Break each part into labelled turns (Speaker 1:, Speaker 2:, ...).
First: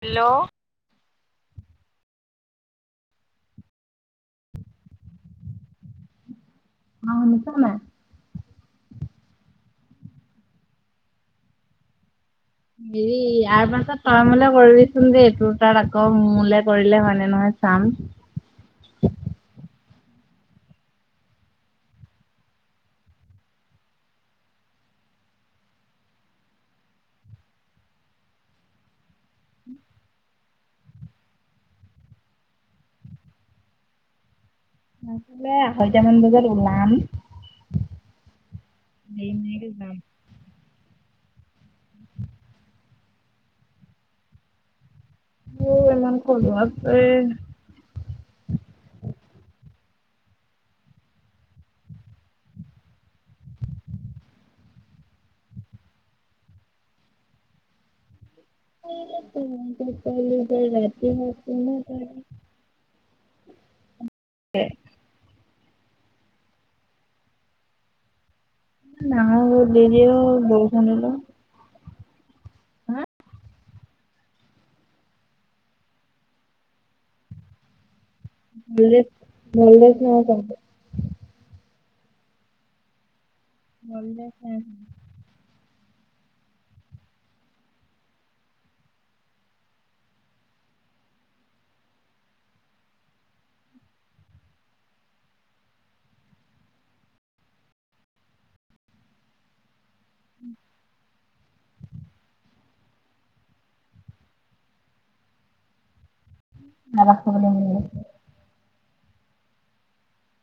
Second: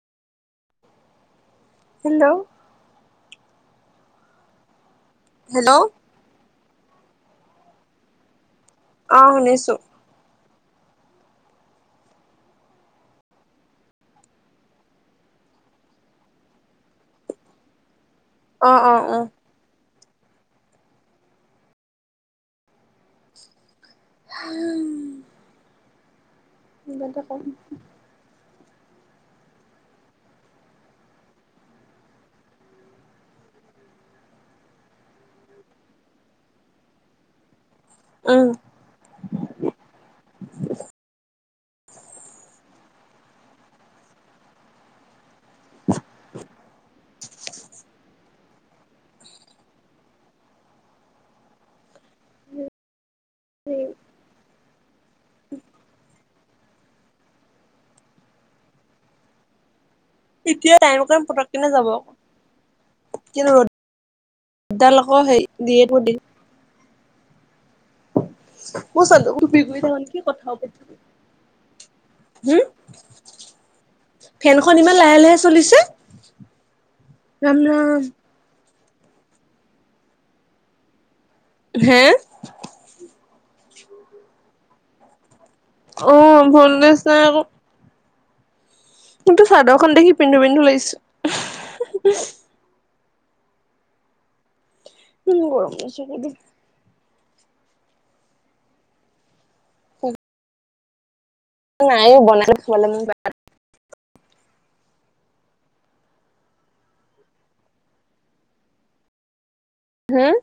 Speaker 1: Hello
Speaker 2: hello. Hello.
Speaker 1: অ শুনিছা নাই?
Speaker 2: অ শুনিছো।
Speaker 1: হেৰি ইয়াৰ পাছত তই মোলে কৰিবিচোন দেই তোৰ তাত আকৌ মোলে কৰিলে হয়নে নহয় চাম।
Speaker 2: অ অ অ। হা। [inaudible]
Speaker 1: নাছিলে আঢ়ৈটামান বজাত ওলাম।
Speaker 2: উম
Speaker 1: দেৰিমিয়াকে যাম। এই ইমান খজুহঁত এই।
Speaker 2: চি এতিয়া টাইম অকণ পটককেনে যাব
Speaker 1: [inaudible]
Speaker 2: কিন্তু ৰ ৰদাল আকৌ সেই দিয়ে পদি। [inaudible]
Speaker 1: দিলে
Speaker 2: হুম।
Speaker 1: হা
Speaker 2: ফেনখন ইমান লাহে লাহে চলিছে, ৰাম ৰাম।
Speaker 1: [inaudible]
Speaker 2: হেঁ।
Speaker 1: ভাল নে ঘৰত?
Speaker 2: অ' ভলদেছ নাই আক'। কিন্ত চাদৰখন দেখি পিন্ধো-পিন্ধো লাগিছো। গৰম।
Speaker 1: [unintelligible]
Speaker 2: নাই অ' বনাই লৈছো।
Speaker 1: [unintelligible]
Speaker 2: হুম।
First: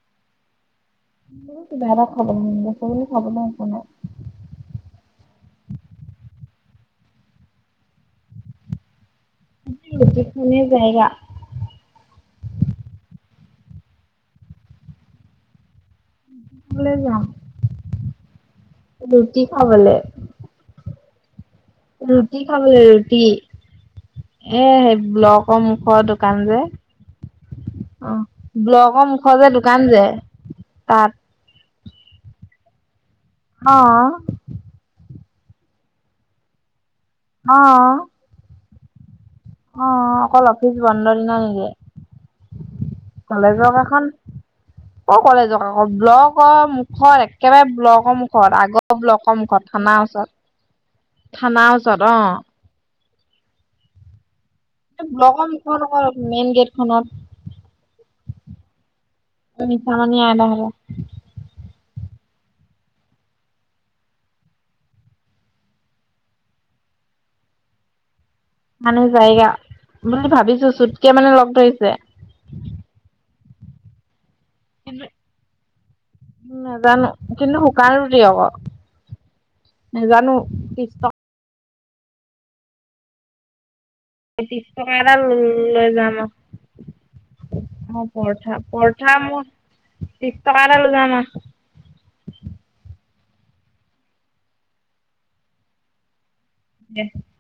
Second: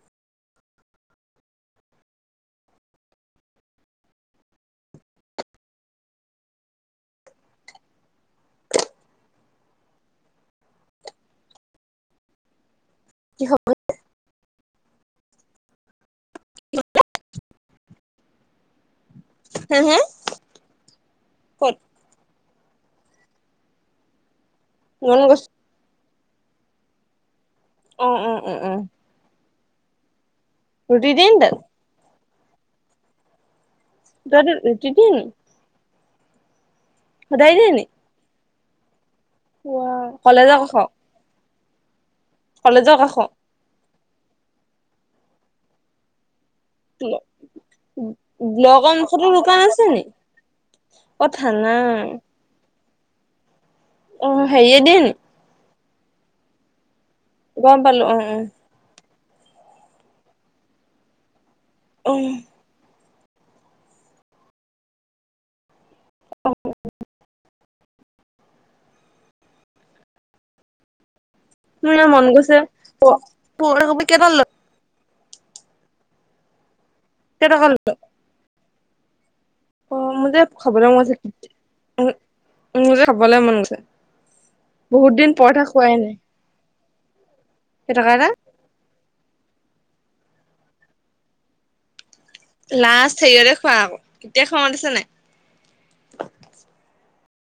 Speaker 1: এই কিবা এটা খাব মন গৈছে, এই খাবলে একো নাই। মে অভি ৰুটি খানে যায় গা।
Speaker 2: কি হ'ব।
Speaker 1: ক'লে যাও? ৰুটি
Speaker 2: হে হে
Speaker 1: খাবলৈ।
Speaker 2: ক'ত
Speaker 1: ৰুটি খাবলৈ ৰুটি, এ' সেই
Speaker 2: মন গৈছে
Speaker 1: ব্লকৰ মুখৰ দোকান যে।
Speaker 2: অ
Speaker 1: অঁ',
Speaker 2: অ অ অ
Speaker 1: ব্লকৰ মুখৰ যে দোকান যে। তাত।
Speaker 2: ৰুটি দিয়ে নি তা'ত?
Speaker 1: অঁ'।
Speaker 2: তা'ত ৰুটি দিয়ে নি?
Speaker 1: অঁ'।
Speaker 2: ৱা
Speaker 1: অঁ', অকল
Speaker 2: কলেজৰ
Speaker 1: অফিচ বন্ধ দিনা নেকি।
Speaker 2: কলেজ কাষ।
Speaker 1: কলেজ সেখন, অ' কলেজ কাষ, ব্লক অ'- মুখৰ একেবাৰে ব্লকৰ মুখত আগৰ
Speaker 2: মুখতো
Speaker 1: ব্লকৰ
Speaker 2: দোকান
Speaker 1: মুখত
Speaker 2: আছে
Speaker 1: থানাৰ
Speaker 2: নি অ
Speaker 1: ওচৰত। থানাৰ
Speaker 2: থানা
Speaker 1: ওচৰত অঁ'।
Speaker 2: অ', হেৰিয়ে দি
Speaker 1: ব্লকৰ মুখৰ আক' মেইন গেটখনত।
Speaker 2: গ'ম পালো অঁ', -উম।
Speaker 1: নিশামণি আইতা সেহঁতৰ।
Speaker 2: অ'।
Speaker 1: হাম অভি যায় গা, বুলি ভাবিছো চুতকে মানে লগ ধৰিছে।
Speaker 2: মোৰ ইমান মন গৈছে, প-প [unintelligible]
Speaker 1: নাজানো, কিন্তু
Speaker 2: কেইটকা
Speaker 1: শুকান
Speaker 2: ল
Speaker 1: ৰুটি আকৌ।
Speaker 2: অ', -মোৰ
Speaker 1: নাজানো
Speaker 2: যে
Speaker 1: ত্ৰিশ
Speaker 2: খাবলৈ
Speaker 1: টকা
Speaker 2: মন গৈছে, মোৰ যে খাবলৈ মন গৈছে।
Speaker 1: ত্ৰিশ টকা এটা
Speaker 2: বহুত দিন পৰঠা
Speaker 1: লৈ
Speaker 2: খোৱাই নাই
Speaker 1: যাম অঁ',
Speaker 2: কেইটকা এটা
Speaker 1: পৰঠা-পৰ- পিঠা মোৰ ত্ৰিছ টকা এটা লৈ যাম আৰু।
Speaker 2: লাষ্ট হেৰিয়তে খোৱা আকৌ, তেতিয়া খোৱা মনত আছে নে নাই?
Speaker 1: [unintelligible]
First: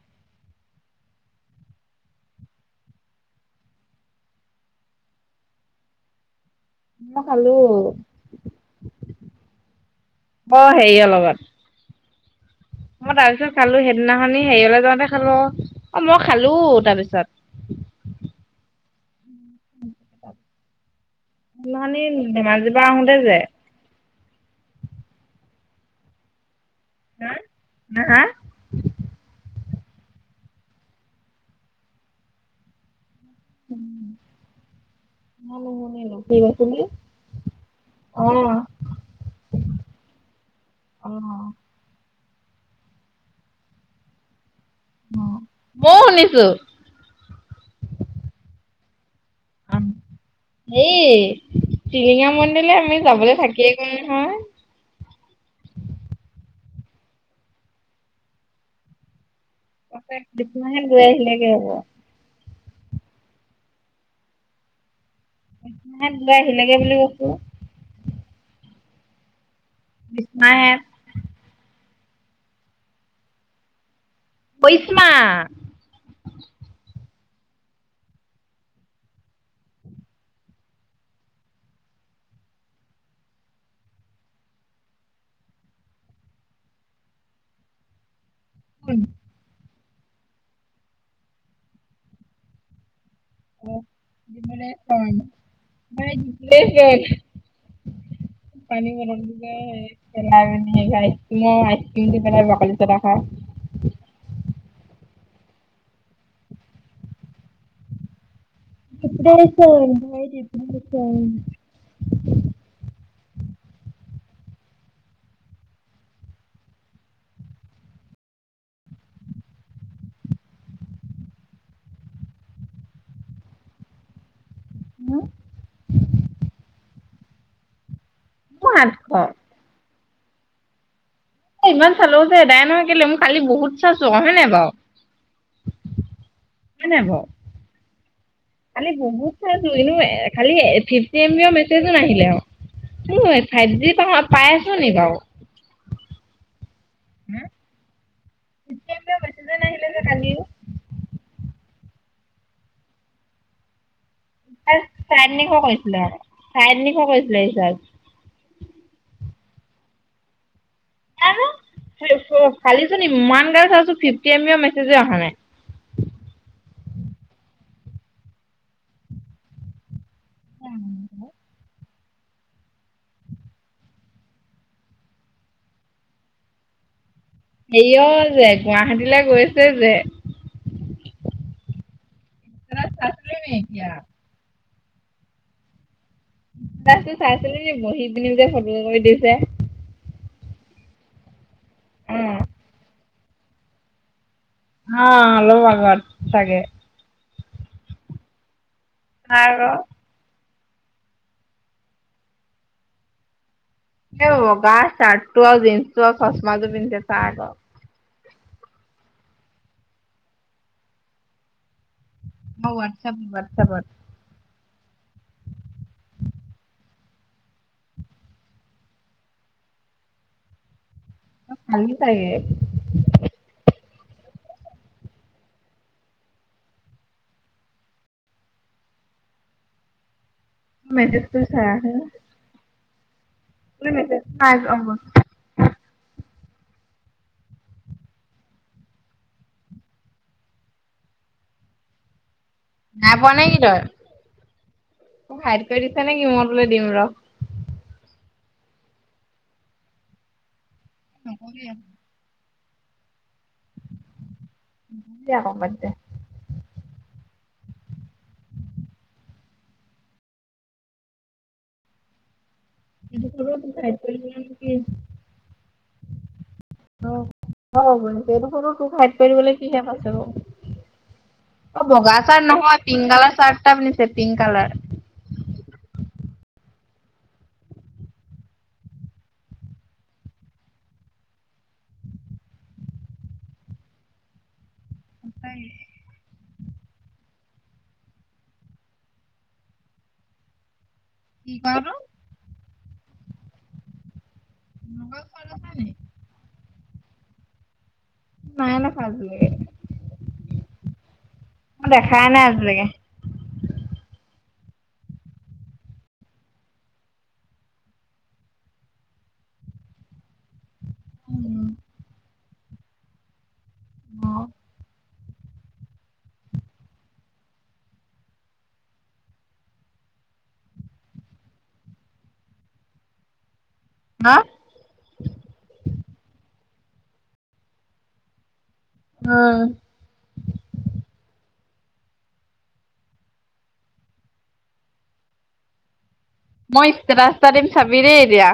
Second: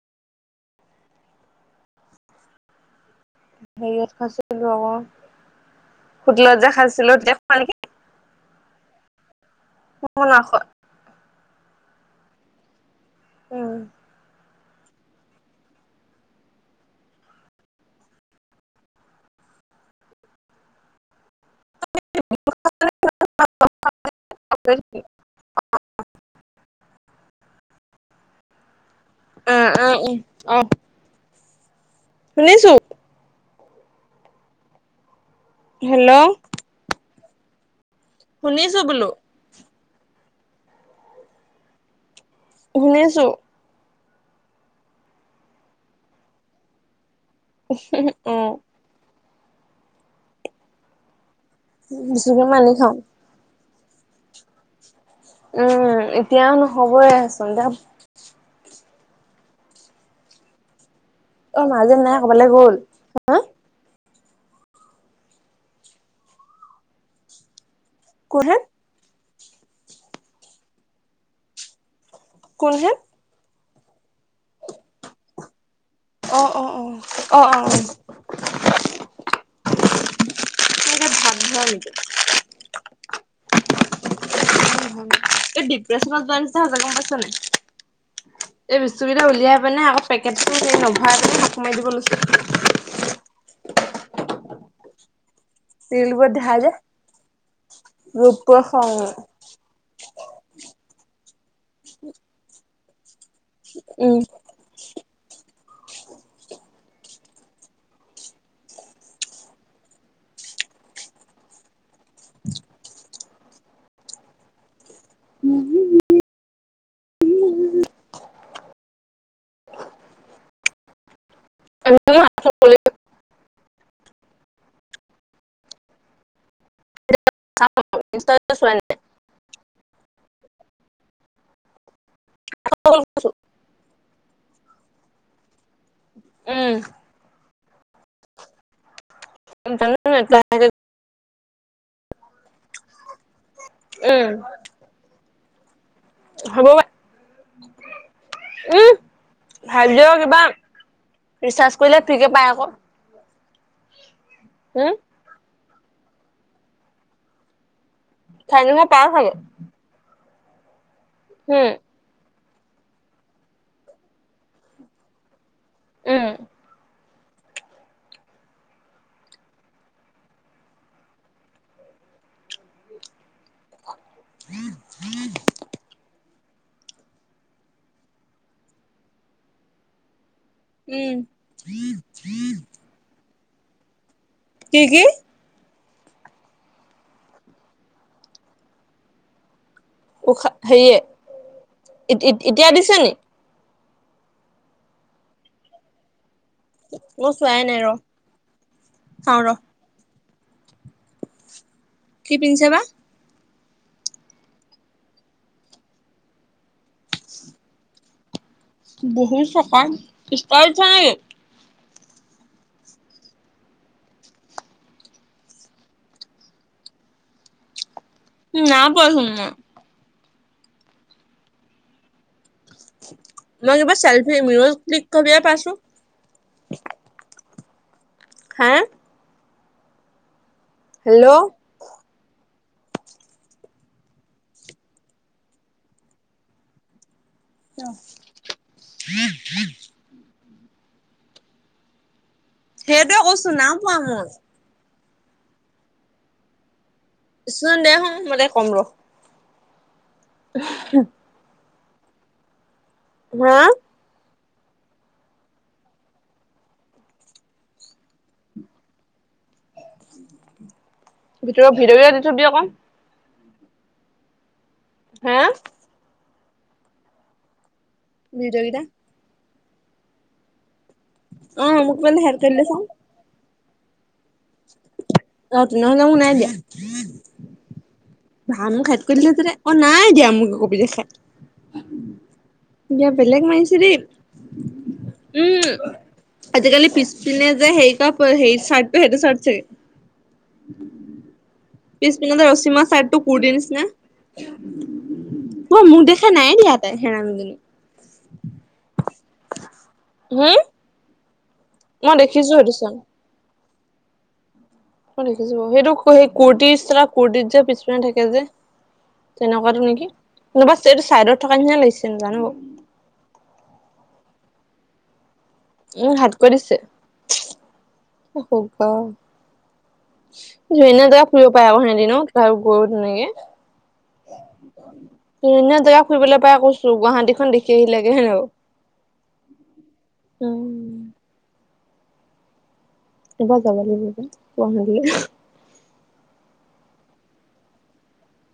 Speaker 2: হেৰিয়ত খাইছিলো আকৌ, হোটেলত যে খাইছিলো
Speaker 1: মই
Speaker 2: তেতিয়া
Speaker 1: খালো
Speaker 2: খোৱা নেকি। ক'তো নাই খোৱা।
Speaker 1: হেৰিয় লগত। মই তাৰপিছত খালো সেইদিনাখনি হেৰিয়লৈ যাওঁতে খালো, অ', মই খালো তাৰপিছত। সেইদিনা খনি ধেমাজিৰ পৰা আহোতে যে।
Speaker 2: [unintelligible]
Speaker 1: হাঁ-হাঁ-হাঁ?
Speaker 2: অঁ', -অঁ', -উম, অঁ'। শুনিছো।
Speaker 1: উম, মই
Speaker 2: হেল্ল'
Speaker 1: নুশুনিলো কি কৈছিলি? অ
Speaker 2: শুনিছো বোলো
Speaker 1: অ।
Speaker 2: শুনিছো।
Speaker 1: অ মও শুনিছো।
Speaker 2: অ।
Speaker 1: অ এই টিলিঙা
Speaker 2: বেছিকে মানি
Speaker 1: মন্দিৰলৈ
Speaker 2: খাওঁ
Speaker 1: আমি যাবলৈ থাকিয়ে গ'ল নহয়।
Speaker 2: উম, এতিয়াও নহবয় চোন ধাপ
Speaker 1: [unintelligible] গৈ আহিলে।
Speaker 2: অ মা যেন নাই ক'বালে গ'ল, হা?
Speaker 1: নাই দিলে আহিলেগে বুলি কৈছো।
Speaker 2: কোনে?
Speaker 1: [unintelligible]
Speaker 2: কোন হে?
Speaker 1: পৰিশ্মা।
Speaker 2: অ অ অ অ অ অ। হ'ল এতিয়া? এই ডিপ্ৰেশচনত যোৱা নিচিনা হৈছে গ'ম পাইছা নে নাই? এই বস্তু কেইটা উলিয়াই পিনে আকৌ পেকেটটো নভৰাই পিনে [unintelligible] দিব লৈছো।
Speaker 1: [unintelligible]
Speaker 2: ৰিলবোৰত দেখা যে ৰূপৰ খং
Speaker 1: [unintelligible] [unintelligible]
Speaker 2: উম।
Speaker 1: [unintelligible]
Speaker 2: [inaudible]
Speaker 1: [inaudible] [inaudible]
Speaker 2: [unintelligible]
Speaker 1: হম। সাতশ
Speaker 2: [unintelligible]
Speaker 1: ইমান চালো যে এদাই নহয় কেলে মই খালি বহুত চাইছো হয় নহয় বাও।
Speaker 2: উম।
Speaker 1: হয় নাই বাও। খালি বহুত চালো
Speaker 2: উম
Speaker 1: এনো এ খালি ফিফ চি এম বি অৰ মেছেজো নাহিলে কি হয় ফাইভ জি পাও
Speaker 2: উম
Speaker 1: পাই আ ছো নি বাও।
Speaker 2: হ'ব বা
Speaker 1: ফিফটি
Speaker 2: উম
Speaker 1: এম বি মেছেজে
Speaker 2: ফাই
Speaker 1: নাহিলে
Speaker 2: জি
Speaker 1: যে
Speaker 2: অ
Speaker 1: কালিও
Speaker 2: কিবা ৰিচাৰ্জ কৰিলে ফ্ৰী কে পায় আক।
Speaker 1: এট চাৰে তিনিশ কৈছিলে, চাৰে তিনিশ কৈছিলে ৰিচাৰ্ছ।
Speaker 2: চাৰে তিনিশ পাওঁ চাগে। হু।
Speaker 1: [unintelligible] খালি চোন ইমান গাল চাইছো ফিফটি এম বিৰ মেছেজো অহা নাই।
Speaker 2: উম।
Speaker 1: উ।
Speaker 2: [inaudible]
Speaker 1: হেয় যে গুৱাহাটীলৈ গৈছে যে-
Speaker 2: উমঁ।
Speaker 1: মোবাইল চাইছিলি নি এতিয়া।
Speaker 2: কি কি।
Speaker 1: টো চাইছিলি ন বহি পিনি যে ফটো কৰি দিছে।
Speaker 2: ওখা
Speaker 1: অ
Speaker 2: হেৰিয়ে এতিয়া দিছে নি।
Speaker 1: অঁ অলপ আগত চাগে।
Speaker 2: ম চোৱাই নাই ৰ। চাওঁ
Speaker 1: চা
Speaker 2: ৰ
Speaker 1: ক আৰু।
Speaker 2: কি পিন্ধিছে বা।
Speaker 1: এই বগা চাৰ্ট টো আৰু জিন্স টো চচ্মা য পিন্ধে চাহ ক।
Speaker 2: এনেও তেৰাং ইষ্টাল চাহি।
Speaker 1: অঁ ওবাটচাপ ওবাটচাপত।
Speaker 2: উমঁ নাই পোৱা চুন মই।
Speaker 1: লগ পালি চাগে।
Speaker 2: মই কিবা চেল্ফি ম ক্লিক কৰিবিয়ে পাইছোঁ। হা? হেল্ল'
Speaker 1: মেৰুৰ চা হে মোলে মেচেজ নাই যোৱা হৱ।
Speaker 2: ৰহ
Speaker 1: নাই
Speaker 2: সেইটোয়ে
Speaker 1: পোৱা নে
Speaker 2: কৈছোঁ
Speaker 1: কি
Speaker 2: না
Speaker 1: তই
Speaker 2: পোৱা মই।
Speaker 1: মোক হাইট কৰি দিছে নেকি মোতোলৈ দিম ৰ।
Speaker 2: চোন দে হোন মইতে ক'ম ৰ। ওহে।
Speaker 1: নকবি আহ।
Speaker 2: হা।
Speaker 1: কি আক বাদ দে।
Speaker 2: ভিতৰৱৰ ভিদৌৰ দি থবি আক-
Speaker 1: ভিতৰতো নাতৈতো নাম কি।
Speaker 2: হা।
Speaker 1: অঁ অঁ হয় এই টো
Speaker 2: ভিডিঅ' কেইটা
Speaker 1: টু ফাইভ। কৰিবলৈ কিহে পাইছে বাও বগা অ
Speaker 2: মোক
Speaker 1: বগা
Speaker 2: মানে হেড
Speaker 1: চাৰ্ট
Speaker 2: কৰি দিলে
Speaker 1: নহয়
Speaker 2: চাওঁ
Speaker 1: পিং কালাৰ চাৰ্ট। তাপ নিচে পিংক কালাৰ।
Speaker 2: অঁ তেনেহলে মোক নাই দিয়া। ভান মো খাই কৰি দিলে তৰে অ', নাই দিয়া মোৰ কবিজা খাই। এতিয়া বেলেগ মানিছে দেই। উমঁ,
Speaker 1: সঁচাকে,
Speaker 2: আজিকালি পিছপিনে যে সেই কাপ হে চাৰ্টটো সেইটো চাৰ্ট চাগে।
Speaker 1: ফোন কৰা ক।
Speaker 2: পিছপিনে যে ৰশিমা চাৰ্টো কুৰটি নিচিনা
Speaker 1: লগৰ ছোৱালী আছে নি?
Speaker 2: মোৰ দে- হে নাই দিয়া তাই হেৰামি জনি।
Speaker 1: নাই দেখা আজিলৈকে।
Speaker 2: হুম, মই
Speaker 1: দেখাই নাই
Speaker 2: দেখিছোঁ হেইটো
Speaker 1: আজিলৈকে।
Speaker 2: চাৰ্ট। মই দেখিছো বাৰু, সেইটো স কুৰ্তটি ইষ্টাইল কুুৰ্তিত যে পিছপিনে থাকে যে। তেনেকুৱাতো নেকি, নাই বা এইটো চাইডত থকা নিচিনা লাগিছে নাজানো বাৰু।
Speaker 1: আহ।
Speaker 2: উম', হাতকৈ দিছে [unintelligible] এনেদৰে ফুৰিব পাৰে আকৌ সেনদিন ন' [unintelligible] তেনেকে।
Speaker 1: হা?
Speaker 2: ধুনীয়া জেগা ফুৰিব পাই কৈছো, গুৱাহাটীখন দেখি আহিলোগে হয়।
Speaker 1: অহ'।
Speaker 2: উম'। এইবাৰ যাব লাগিব গুৱাহাটী লে। -
Speaker 1: মই ষ্টেটাছ এটা দিম চাবি দেই এতিয়া।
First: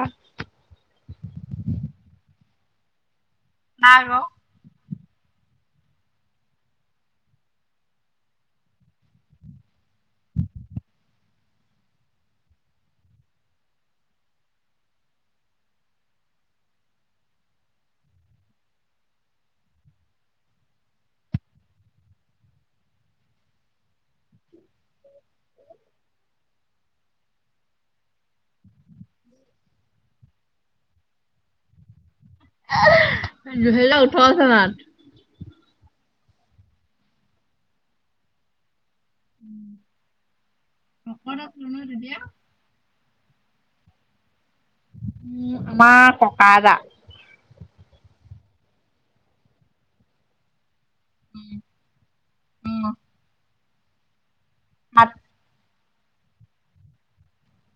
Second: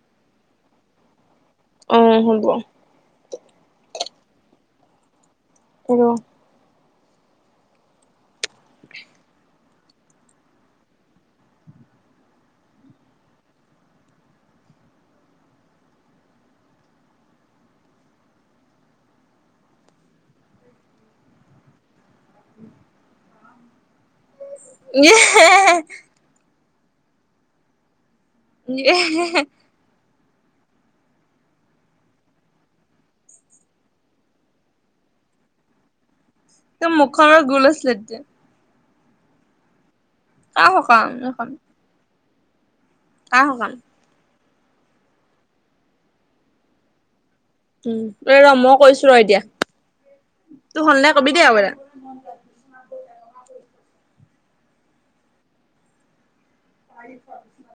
Speaker 2: অহ', হব।
Speaker 1: নাই অ।
Speaker 2: হেল্লো।
Speaker 1: [inaudible]
Speaker 2: এ [unintelligible] উ [unintelligible]
Speaker 1: [unintelligible] দুহেজাৰ উঠৰ চনত।
Speaker 2: টোৰ মুখনৰ গোল আছিলে তেতিয়া। ক [unintelligible] কাম
Speaker 1: শকত
Speaker 2: এখন।
Speaker 1: আছিলো ন তেতিয়া?
Speaker 2: কাৰ শুকান?
Speaker 1: উম, আমাৰ ককা এটা।
Speaker 2: উম, এ ৰ মই কৈছো ৰ এতিয়া, তোৰ হ'ল নে কবি দেই [unintelligible] মন ল [unintelligible]
Speaker 1: মাত
Speaker 2: তাৰি [unintelligible]